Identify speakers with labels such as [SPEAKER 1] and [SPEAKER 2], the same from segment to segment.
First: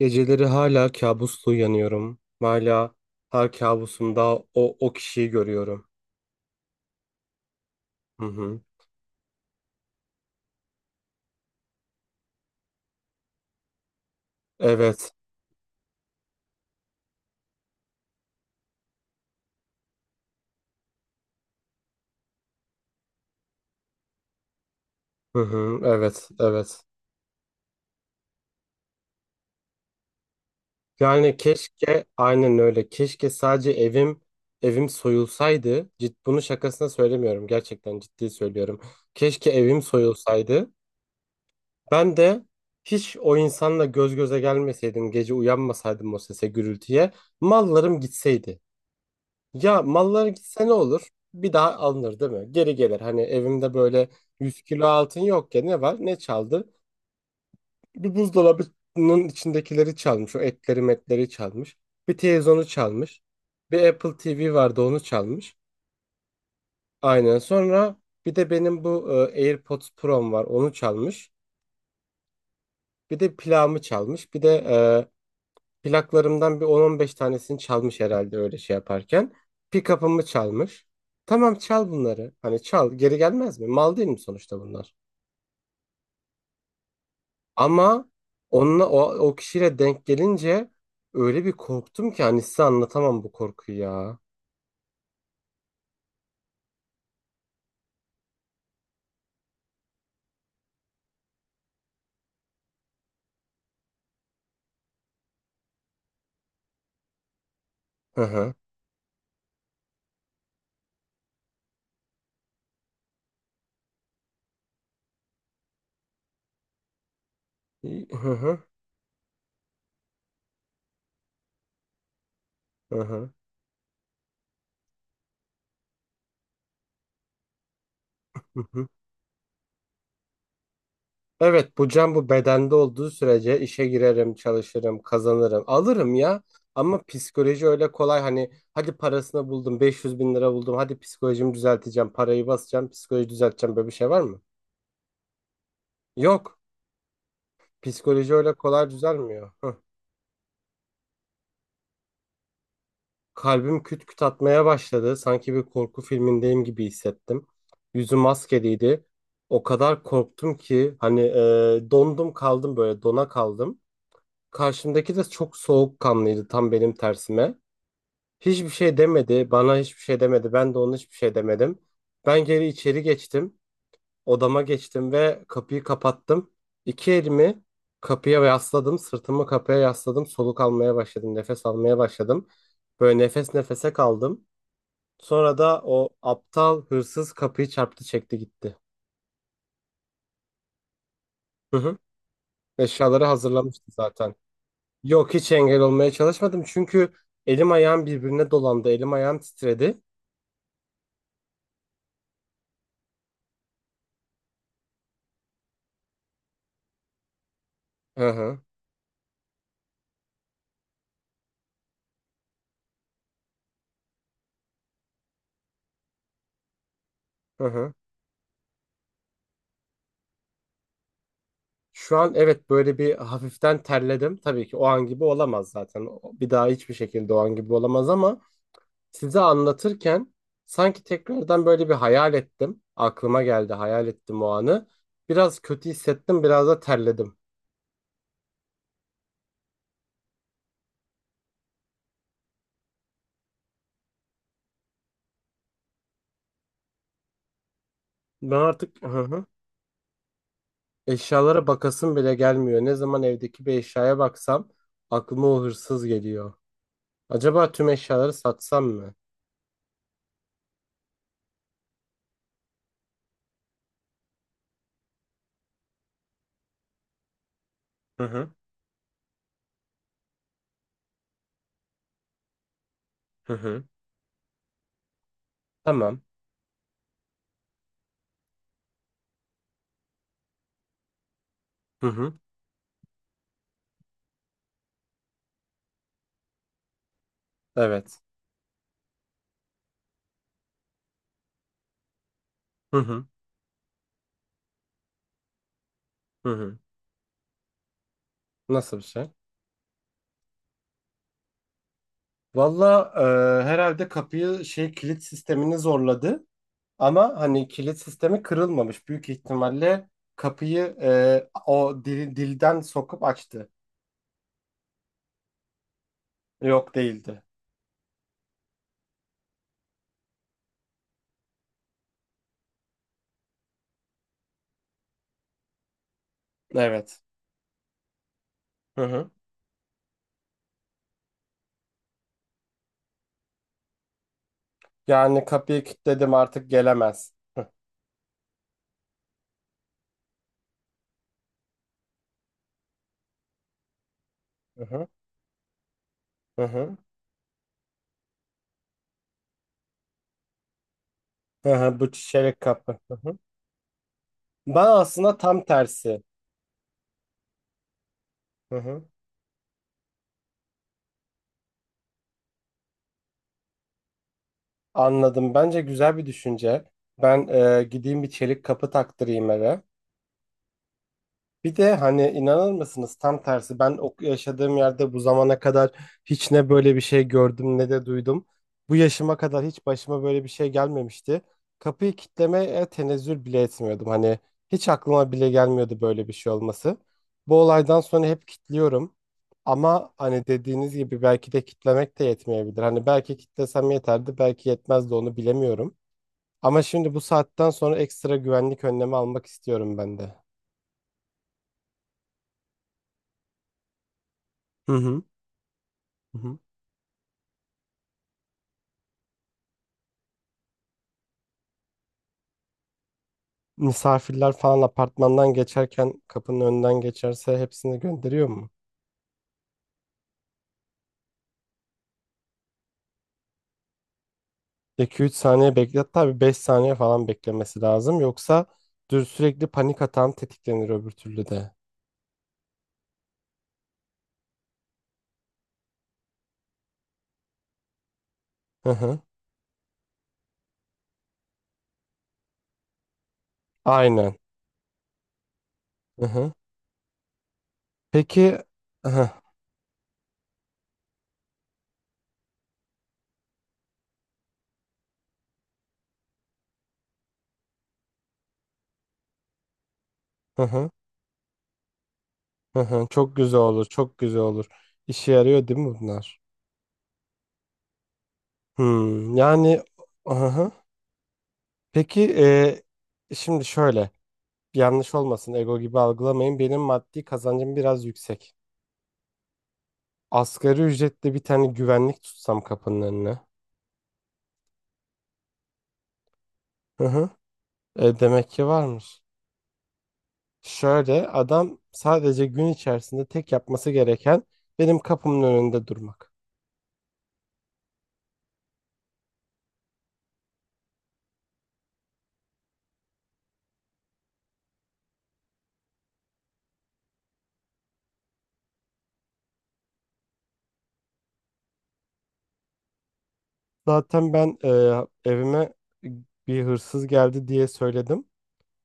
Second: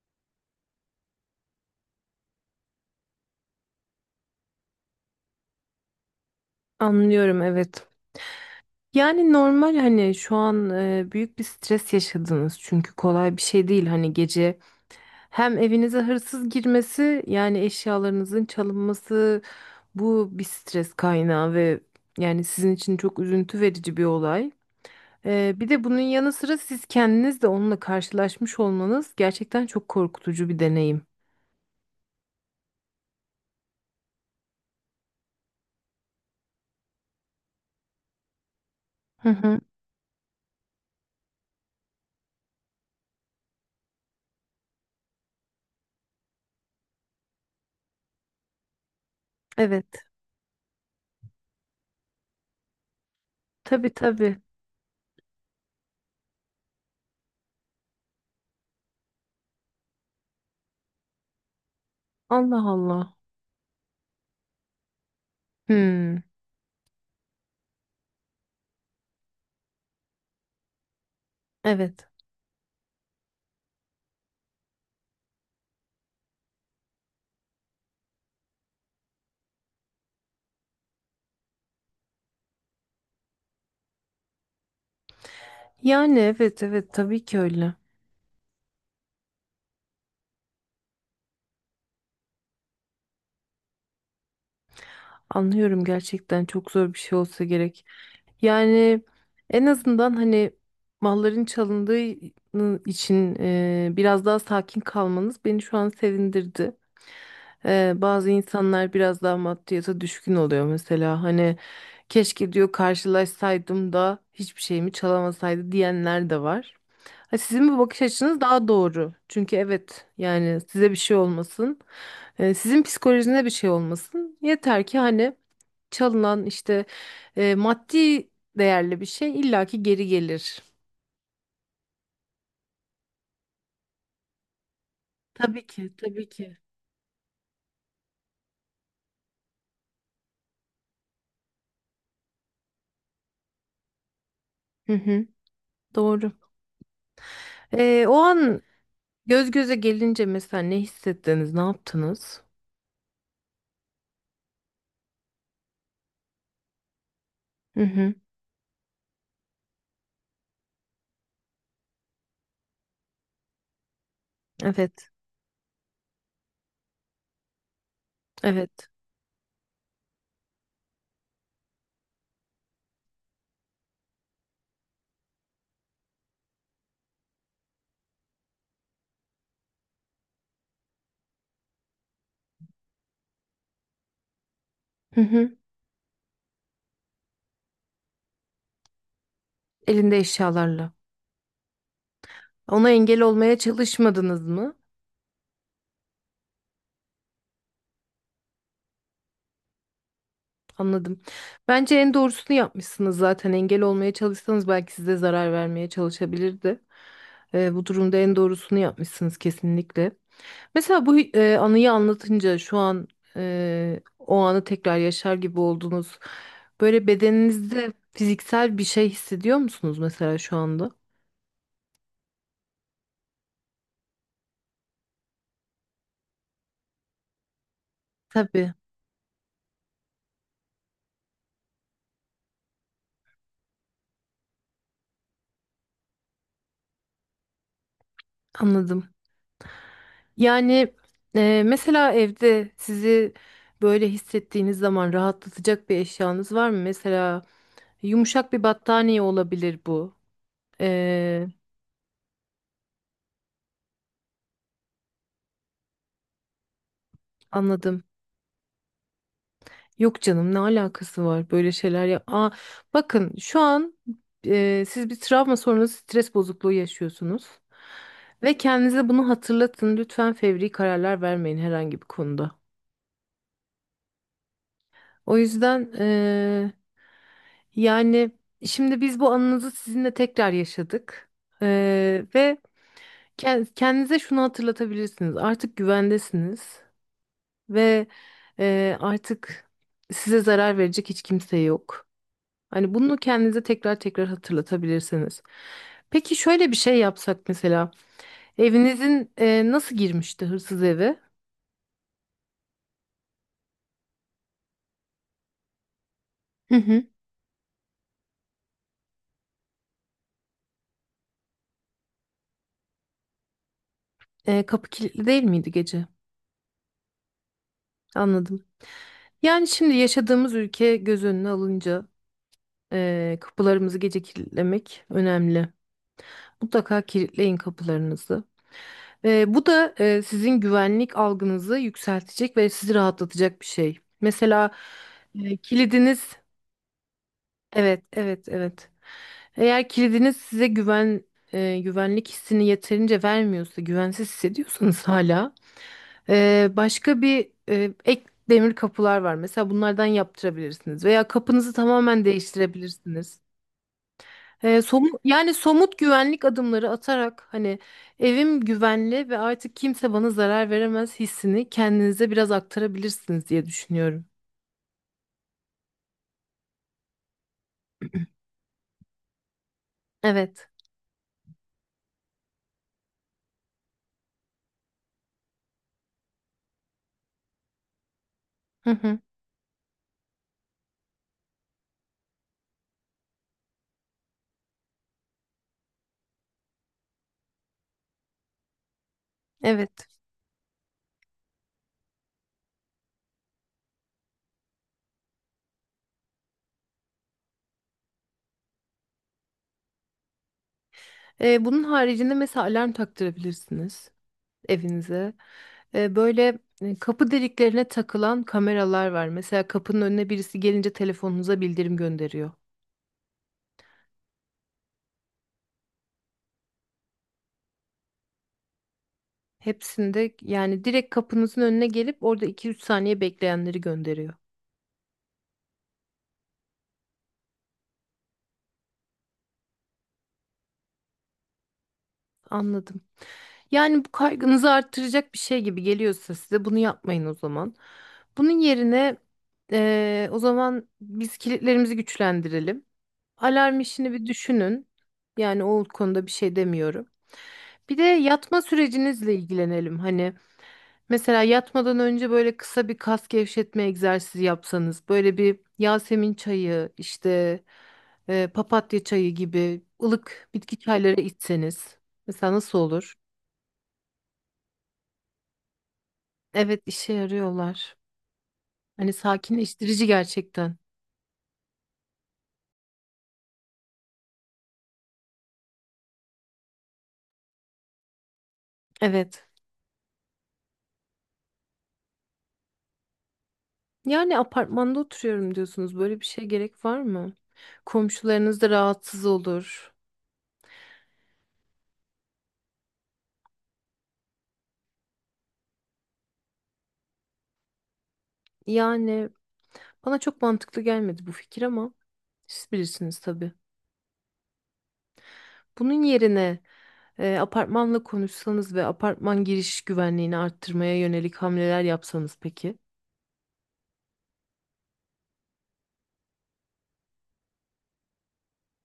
[SPEAKER 1] Geceleri hala kabusla uyanıyorum. Hala her kabusumda o kişiyi görüyorum.
[SPEAKER 2] Anlıyorum evet.
[SPEAKER 1] Hı hı.
[SPEAKER 2] Yani normal hani şu an büyük bir stres yaşadınız çünkü kolay bir şey değil hani gece
[SPEAKER 1] Evet.
[SPEAKER 2] hem evinize hırsız girmesi yani eşyalarınızın çalınması bu bir stres kaynağı ve yani sizin için çok üzüntü verici bir olay.
[SPEAKER 1] Hı
[SPEAKER 2] Bir
[SPEAKER 1] hı.
[SPEAKER 2] de bunun
[SPEAKER 1] Evet.
[SPEAKER 2] yanı sıra
[SPEAKER 1] Evet.
[SPEAKER 2] siz kendiniz de onunla karşılaşmış olmanız gerçekten çok korkutucu bir deneyim.
[SPEAKER 1] Yani keşke aynen öyle. Keşke sadece evim soyulsaydı. Bunu şakasına söylemiyorum. Gerçekten ciddi söylüyorum.
[SPEAKER 2] Hı
[SPEAKER 1] Keşke
[SPEAKER 2] hı.
[SPEAKER 1] evim soyulsaydı. Ben de hiç o insanla göz göze gelmeseydim, gece uyanmasaydım o sese, gürültüye, mallarım gitseydi. Ya
[SPEAKER 2] Evet.
[SPEAKER 1] mallar gitse ne olur? Bir daha alınır değil mi? Geri gelir. Hani evimde
[SPEAKER 2] Tabii
[SPEAKER 1] böyle
[SPEAKER 2] tabii.
[SPEAKER 1] 100 kilo altın yok ya, ne var? Ne çaldı? Bir buzdolabının içindekileri çalmış. O etleri metleri çalmış. Bir
[SPEAKER 2] Allah
[SPEAKER 1] televizyonu
[SPEAKER 2] Allah.
[SPEAKER 1] çalmış. Bir Apple TV vardı, onu çalmış.
[SPEAKER 2] Hmm.
[SPEAKER 1] Aynen. Sonra bir de benim bu AirPods Pro'm var, onu çalmış.
[SPEAKER 2] Evet.
[SPEAKER 1] Bir de plağımı çalmış. Bir de plaklarımdan bir 10-15 tanesini çalmış herhalde öyle şey yaparken. Pick-up'ımı çalmış. Tamam, çal bunları. Hani çal, geri gelmez mi? Mal değil mi sonuçta bunlar?
[SPEAKER 2] Yani evet evet tabii ki öyle.
[SPEAKER 1] Ama onunla o kişiyle denk gelince öyle bir korktum ki, hani size anlatamam bu korkuyu ya.
[SPEAKER 2] Anlıyorum, gerçekten çok zor bir şey olsa gerek. Yani en azından hani malların çalındığı için biraz daha sakin kalmanız beni şu an sevindirdi.
[SPEAKER 1] Hı
[SPEAKER 2] Bazı
[SPEAKER 1] hı.
[SPEAKER 2] insanlar biraz daha maddiyata düşkün oluyor mesela. Hani keşke diyor karşılaşsaydım da hiçbir şeyimi çalamasaydı diyenler de var. Ha, sizin bu
[SPEAKER 1] Hı
[SPEAKER 2] bakış açınız
[SPEAKER 1] hı.
[SPEAKER 2] daha doğru. Çünkü evet yani size bir şey olmasın. Sizin
[SPEAKER 1] Hı hı.
[SPEAKER 2] psikolojinize bir şey olmasın. Yeter ki hani çalınan işte maddi değerli bir şey illaki geri gelir.
[SPEAKER 1] Evet, bu can bu bedende olduğu sürece işe girerim, çalışırım, kazanırım,
[SPEAKER 2] Tabii ki,
[SPEAKER 1] alırım
[SPEAKER 2] tabii
[SPEAKER 1] ya.
[SPEAKER 2] ki.
[SPEAKER 1] Ama psikoloji öyle kolay hani, hadi parasını buldum, 500 bin lira buldum, hadi psikolojimi düzelteceğim, parayı basacağım, psikoloji düzelteceğim, böyle bir şey var mı?
[SPEAKER 2] Hı hı, doğru.
[SPEAKER 1] Yok,
[SPEAKER 2] O
[SPEAKER 1] psikoloji öyle
[SPEAKER 2] an
[SPEAKER 1] kolay
[SPEAKER 2] göz
[SPEAKER 1] düzelmiyor. Hıh.
[SPEAKER 2] göze gelince mesela ne hissettiniz, ne yaptınız?
[SPEAKER 1] Kalbim küt küt atmaya başladı, sanki bir korku filmindeyim gibi hissettim.
[SPEAKER 2] Hı hı,
[SPEAKER 1] Yüzüm maskeliydi, o kadar korktum ki hani dondum kaldım, böyle dona kaldım.
[SPEAKER 2] evet,
[SPEAKER 1] Karşımdaki de çok soğukkanlıydı, tam benim tersime. Hiçbir
[SPEAKER 2] evet.
[SPEAKER 1] şey demedi. Bana hiçbir şey demedi. Ben de ona hiçbir şey demedim. Ben geri içeri geçtim. Odama geçtim ve kapıyı kapattım. İki elimi kapıya yasladım. Sırtımı kapıya yasladım. Soluk almaya başladım. Nefes almaya başladım. Böyle nefes nefese kaldım.
[SPEAKER 2] Hı hı,
[SPEAKER 1] Sonra da o aptal hırsız kapıyı çarptı, çekti gitti.
[SPEAKER 2] elinde eşyalarla.
[SPEAKER 1] Hı hı.
[SPEAKER 2] Ona engel
[SPEAKER 1] Eşyaları
[SPEAKER 2] olmaya
[SPEAKER 1] hazırlamıştı zaten.
[SPEAKER 2] çalışmadınız mı?
[SPEAKER 1] Yok, hiç engel olmaya çalışmadım. Çünkü elim ayağım birbirine dolandı. Elim ayağım titredi.
[SPEAKER 2] Anladım. Bence en doğrusunu yapmışsınız zaten. Engel olmaya çalışsanız belki size zarar vermeye çalışabilirdi. Bu durumda
[SPEAKER 1] Hı
[SPEAKER 2] en
[SPEAKER 1] hı.
[SPEAKER 2] doğrusunu yapmışsınız kesinlikle. Mesela bu anıyı anlatınca şu an o anı tekrar yaşar gibi oldunuz. Böyle
[SPEAKER 1] Hı
[SPEAKER 2] bedeninizde
[SPEAKER 1] hı.
[SPEAKER 2] fiziksel bir şey hissediyor musunuz mesela şu anda?
[SPEAKER 1] Şu an evet, böyle bir hafiften terledim. Tabii ki o an gibi olamaz zaten. Bir daha hiçbir şekilde o an gibi olamaz, ama
[SPEAKER 2] Tabii,
[SPEAKER 1] size anlatırken sanki tekrardan böyle bir hayal ettim. Aklıma geldi, hayal ettim o anı. Biraz kötü hissettim, biraz da terledim.
[SPEAKER 2] anladım. Yani mesela evde sizi böyle hissettiğiniz zaman rahatlatacak bir eşyanız var mı? Mesela yumuşak
[SPEAKER 1] Ben
[SPEAKER 2] bir
[SPEAKER 1] artık, hı
[SPEAKER 2] battaniye
[SPEAKER 1] hı,
[SPEAKER 2] olabilir bu. E,
[SPEAKER 1] eşyalara bakasım bile gelmiyor. Ne zaman evdeki bir eşyaya baksam aklıma o hırsız geliyor. Acaba tüm
[SPEAKER 2] Anladım.
[SPEAKER 1] eşyaları satsam mı?
[SPEAKER 2] Yok canım ne alakası var böyle şeyler ya. Aa, bakın şu an siz bir travma sonrası stres bozukluğu yaşıyorsunuz.
[SPEAKER 1] Hı hı,
[SPEAKER 2] Ve kendinize bunu hatırlatın. Lütfen fevri kararlar vermeyin herhangi bir konuda.
[SPEAKER 1] hı hı.
[SPEAKER 2] O yüzden
[SPEAKER 1] Tamam.
[SPEAKER 2] yani şimdi biz bu anınızı sizinle tekrar yaşadık.
[SPEAKER 1] Hı hı.
[SPEAKER 2] Ve kendinize şunu hatırlatabilirsiniz. Artık güvendesiniz ve
[SPEAKER 1] Evet.
[SPEAKER 2] artık size zarar verecek hiç kimse yok. Hani
[SPEAKER 1] Hı
[SPEAKER 2] bunu
[SPEAKER 1] hı,
[SPEAKER 2] kendinize tekrar tekrar hatırlatabilirsiniz. Peki
[SPEAKER 1] hı
[SPEAKER 2] şöyle bir
[SPEAKER 1] hı.
[SPEAKER 2] şey yapsak mesela.
[SPEAKER 1] Nasıl bir şey?
[SPEAKER 2] Evinizin nasıl girmişti hırsız eve?
[SPEAKER 1] Valla herhalde kapıyı, şey, kilit sistemini zorladı.
[SPEAKER 2] Hı hı.
[SPEAKER 1] Ama hani kilit sistemi kırılmamış. Büyük ihtimalle kapıyı o dilden sokup açtı.
[SPEAKER 2] Kapı kilitli değil miydi gece?
[SPEAKER 1] Yok, değildi.
[SPEAKER 2] Anladım. Yani şimdi yaşadığımız ülke göz önüne alınca kapılarımızı gece kilitlemek önemli. Mutlaka
[SPEAKER 1] Evet.
[SPEAKER 2] kilitleyin kapılarınızı.
[SPEAKER 1] Hı hı.
[SPEAKER 2] Bu da sizin güvenlik algınızı yükseltecek ve sizi rahatlatacak bir şey. Mesela
[SPEAKER 1] Yani kapıyı kilitledim,
[SPEAKER 2] kilidiniz
[SPEAKER 1] artık gelemez. Hı
[SPEAKER 2] evet, evet, evet. Eğer kilidiniz size güven güvenlik hissini yeterince vermiyorsa, güvensiz hissediyorsanız
[SPEAKER 1] hı.
[SPEAKER 2] hala
[SPEAKER 1] Hı hı.
[SPEAKER 2] başka bir ek demir kapılar var. Mesela bunlardan yaptırabilirsiniz veya kapınızı
[SPEAKER 1] Hı hı. Bu
[SPEAKER 2] tamamen
[SPEAKER 1] çelik kapı. Hı hı.
[SPEAKER 2] değiştirebilirsiniz.
[SPEAKER 1] Ben aslında
[SPEAKER 2] Yani
[SPEAKER 1] tam
[SPEAKER 2] somut
[SPEAKER 1] tersi.
[SPEAKER 2] güvenlik adımları atarak hani evim
[SPEAKER 1] Hı hı.
[SPEAKER 2] güvenli ve artık kimse bana zarar veremez hissini kendinize biraz aktarabilirsiniz diye düşünüyorum.
[SPEAKER 1] Anladım. Bence güzel bir düşünce. Ben gideyim bir çelik kapı taktırayım eve.
[SPEAKER 2] Evet.
[SPEAKER 1] Bir de hani, inanır mısınız, tam tersi, ben o yaşadığım yerde bu zamana kadar hiç ne böyle bir şey gördüm ne de duydum.
[SPEAKER 2] Hı
[SPEAKER 1] Bu
[SPEAKER 2] hı.
[SPEAKER 1] yaşıma kadar hiç başıma böyle bir şey gelmemişti. Kapıyı kitlemeye tenezzül bile etmiyordum. Hani hiç aklıma bile gelmiyordu böyle bir şey olması. Bu olaydan sonra hep kitliyorum.
[SPEAKER 2] Evet.
[SPEAKER 1] Ama hani dediğiniz gibi belki de kitlemek de yetmeyebilir. Hani belki kitlesem yeterdi, belki yetmezdi, onu bilemiyorum. Ama şimdi bu saatten sonra ekstra güvenlik önlemi almak istiyorum ben de.
[SPEAKER 2] Bunun haricinde mesela alarm taktırabilirsiniz
[SPEAKER 1] Hı hı.
[SPEAKER 2] evinize. Böyle kapı deliklerine takılan kameralar var. Mesela kapının önüne birisi gelince telefonunuza bildirim gönderiyor.
[SPEAKER 1] Misafirler falan apartmandan geçerken kapının önünden geçerse hepsini gönderiyor mu?
[SPEAKER 2] Hepsinde yani direkt kapınızın önüne gelip orada iki üç saniye bekleyenleri gönderiyor.
[SPEAKER 1] 2 3 saniye beklet, tabii 5 saniye falan beklemesi lazım. Yoksa dür sürekli panik atan tetiklenir öbür türlü de.
[SPEAKER 2] Anladım. Yani bu kaygınızı arttıracak bir şey gibi geliyorsa size bunu yapmayın o zaman. Bunun
[SPEAKER 1] Hı
[SPEAKER 2] yerine
[SPEAKER 1] hı.
[SPEAKER 2] o zaman biz kilitlerimizi güçlendirelim. Alarm işini bir
[SPEAKER 1] Aynen.
[SPEAKER 2] düşünün. Yani o konuda
[SPEAKER 1] Hı
[SPEAKER 2] bir
[SPEAKER 1] hı.
[SPEAKER 2] şey demiyorum. Bir de
[SPEAKER 1] Peki,
[SPEAKER 2] yatma
[SPEAKER 1] hı hı,
[SPEAKER 2] sürecinizle ilgilenelim. Hani mesela yatmadan önce böyle kısa bir kas gevşetme egzersizi yapsanız, böyle bir Yasemin çayı, işte papatya çayı gibi ılık
[SPEAKER 1] hı
[SPEAKER 2] bitki
[SPEAKER 1] hı.
[SPEAKER 2] çayları içseniz. Mesela nasıl
[SPEAKER 1] Hı. Hı.
[SPEAKER 2] olur?
[SPEAKER 1] Çok güzel olur. Çok güzel olur. İşe yarıyor değil mi bunlar?
[SPEAKER 2] Evet, işe yarıyorlar. Hani
[SPEAKER 1] Hmm, yani
[SPEAKER 2] sakinleştirici
[SPEAKER 1] hı hı.
[SPEAKER 2] gerçekten.
[SPEAKER 1] Peki şimdi şöyle, yanlış olmasın, ego gibi algılamayın. Benim maddi kazancım biraz yüksek.
[SPEAKER 2] Evet.
[SPEAKER 1] Asgari ücretle bir tane güvenlik tutsam kapının önüne.
[SPEAKER 2] Yani apartmanda oturuyorum diyorsunuz. Böyle bir şeye gerek var
[SPEAKER 1] Hı hı.
[SPEAKER 2] mı?
[SPEAKER 1] Demek
[SPEAKER 2] Komşularınız
[SPEAKER 1] ki
[SPEAKER 2] da
[SPEAKER 1] varmış.
[SPEAKER 2] rahatsız olur.
[SPEAKER 1] Şöyle, adam sadece gün içerisinde tek yapması gereken benim kapımın önünde durmak.
[SPEAKER 2] Yani bana çok mantıklı gelmedi bu fikir ama siz bilirsiniz tabii. Bunun yerine apartmanla konuşsanız ve apartman giriş güvenliğini arttırmaya yönelik hamleler yapsanız peki?
[SPEAKER 1] Zaten ben evime bir hırsız geldi diye söyledim.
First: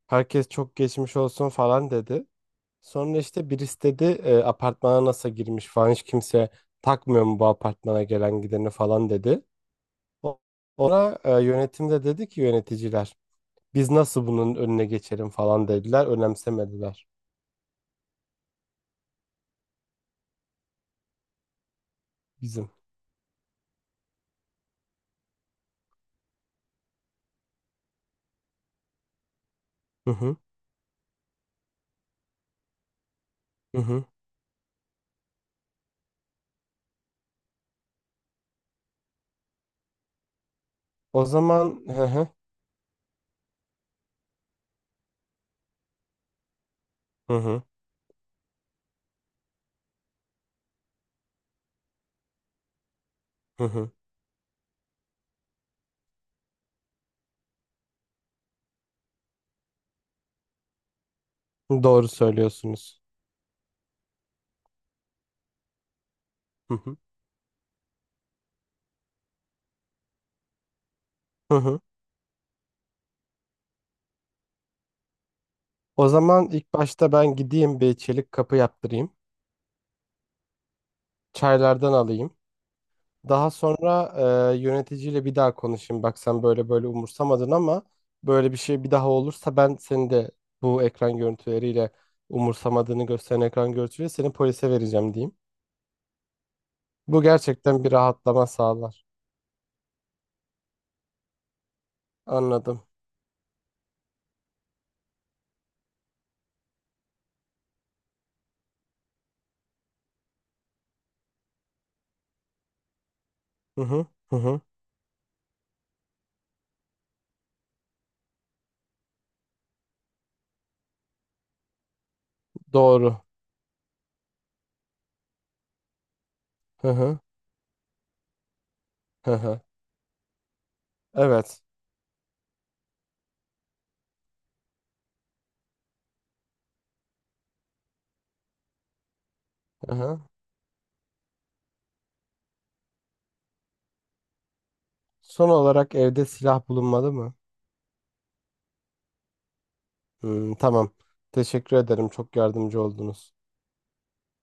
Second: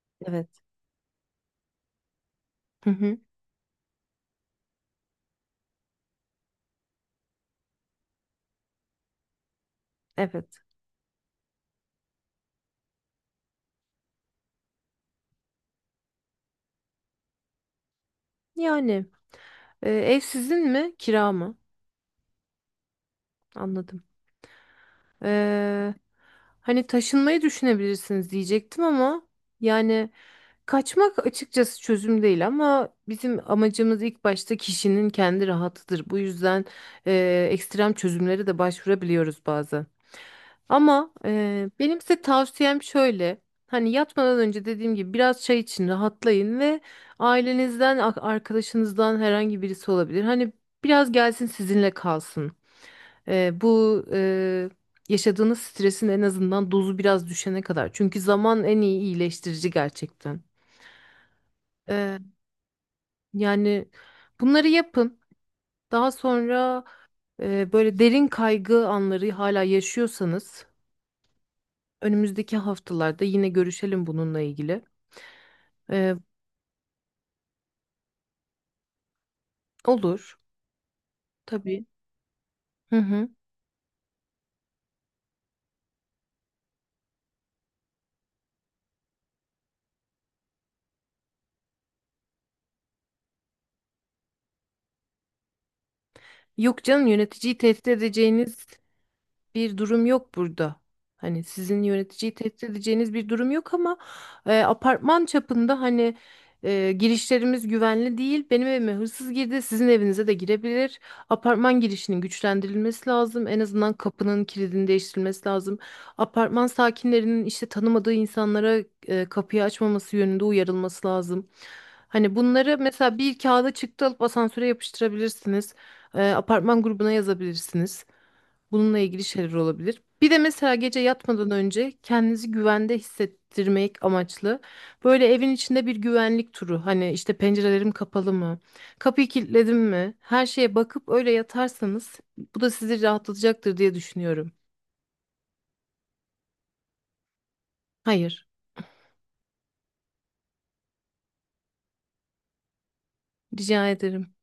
[SPEAKER 1] Herkes
[SPEAKER 2] Evet.
[SPEAKER 1] çok geçmiş olsun falan dedi.
[SPEAKER 2] Hı hı,
[SPEAKER 1] Sonra işte birisi dedi apartmana nasıl girmiş falan, hiç kimse takmıyor mu bu apartmana gelen gideni falan dedi. O-
[SPEAKER 2] evet.
[SPEAKER 1] Ona yönetim de dedi ki, yöneticiler. Biz nasıl bunun önüne geçelim falan dediler. Önemsemediler
[SPEAKER 2] Yani ev sizin mi, kira mı?
[SPEAKER 1] bizim.
[SPEAKER 2] Anladım. Ee, Hani taşınmayı düşünebilirsiniz diyecektim ama yani
[SPEAKER 1] Hı hı.
[SPEAKER 2] kaçmak açıkçası çözüm değil ama bizim
[SPEAKER 1] Hı
[SPEAKER 2] amacımız
[SPEAKER 1] hı.
[SPEAKER 2] ilk başta kişinin kendi rahatıdır. Bu yüzden ekstrem çözümlere de başvurabiliyoruz bazen. Ama
[SPEAKER 1] O zaman,
[SPEAKER 2] benim
[SPEAKER 1] hı
[SPEAKER 2] size
[SPEAKER 1] hı.
[SPEAKER 2] tavsiyem şöyle. Hani yatmadan önce dediğim gibi biraz çay için rahatlayın ve
[SPEAKER 1] Hı hı.
[SPEAKER 2] ailenizden, arkadaşınızdan herhangi birisi olabilir. Hani biraz gelsin sizinle kalsın.
[SPEAKER 1] Hı hı.
[SPEAKER 2] Bu yaşadığınız stresin en azından dozu biraz düşene kadar. Çünkü zaman en iyi iyileştirici gerçekten.
[SPEAKER 1] Doğru
[SPEAKER 2] Eee,
[SPEAKER 1] söylüyorsunuz.
[SPEAKER 2] Yani bunları yapın. Daha
[SPEAKER 1] Hı
[SPEAKER 2] sonra
[SPEAKER 1] hı.
[SPEAKER 2] böyle derin kaygı anları hala yaşıyorsanız
[SPEAKER 1] Hı hı.
[SPEAKER 2] önümüzdeki haftalarda yine görüşelim bununla ilgili.
[SPEAKER 1] O
[SPEAKER 2] Eee,
[SPEAKER 1] zaman ilk başta ben gideyim bir çelik kapı yaptırayım.
[SPEAKER 2] olur tabii.
[SPEAKER 1] Çaylardan alayım.
[SPEAKER 2] Hı hı.
[SPEAKER 1] Daha sonra yöneticiyle bir daha konuşayım. Bak sen böyle böyle umursamadın, ama böyle bir şey bir daha olursa ben seni de bu ekran görüntüleriyle, umursamadığını gösteren ekran görüntüsüyle seni polise vereceğim diyeyim.
[SPEAKER 2] Yok canım,
[SPEAKER 1] Bu
[SPEAKER 2] yöneticiyi
[SPEAKER 1] gerçekten
[SPEAKER 2] tehdit
[SPEAKER 1] bir rahatlama
[SPEAKER 2] edeceğiniz
[SPEAKER 1] sağlar.
[SPEAKER 2] bir durum yok burada. Hani sizin yöneticiyi tehdit
[SPEAKER 1] Anladım.
[SPEAKER 2] edeceğiniz bir durum yok ama apartman çapında hani girişlerimiz güvenli değil. Benim evime hırsız girdi, sizin evinize de girebilir. Apartman girişinin güçlendirilmesi lazım. En
[SPEAKER 1] Hı
[SPEAKER 2] azından
[SPEAKER 1] hı. Hı
[SPEAKER 2] kapının
[SPEAKER 1] hı.
[SPEAKER 2] kilidini değiştirilmesi lazım. Apartman sakinlerinin işte tanımadığı insanlara kapıyı açmaması yönünde uyarılması lazım. Hani bunları mesela
[SPEAKER 1] Doğru.
[SPEAKER 2] bir kağıda çıktı alıp asansöre yapıştırabilirsiniz. Apartman
[SPEAKER 1] Hı
[SPEAKER 2] grubuna
[SPEAKER 1] hı.
[SPEAKER 2] yazabilirsiniz. Bununla ilgili
[SPEAKER 1] Hı
[SPEAKER 2] şeyler
[SPEAKER 1] hı.
[SPEAKER 2] olabilir. Bir de mesela gece yatmadan
[SPEAKER 1] Evet.
[SPEAKER 2] önce kendinizi güvende hissettirmek amaçlı böyle evin içinde bir güvenlik turu. Hani işte pencerelerim kapalı mı? Kapıyı kilitledim
[SPEAKER 1] Hı
[SPEAKER 2] mi?
[SPEAKER 1] hı.
[SPEAKER 2] Her şeye bakıp öyle yatarsanız bu da sizi rahatlatacaktır diye düşünüyorum.
[SPEAKER 1] Son olarak evde silah bulunmadı mı?
[SPEAKER 2] Hayır,
[SPEAKER 1] Hmm, tamam. Teşekkür ederim. Çok yardımcı oldunuz.
[SPEAKER 2] rica ederim.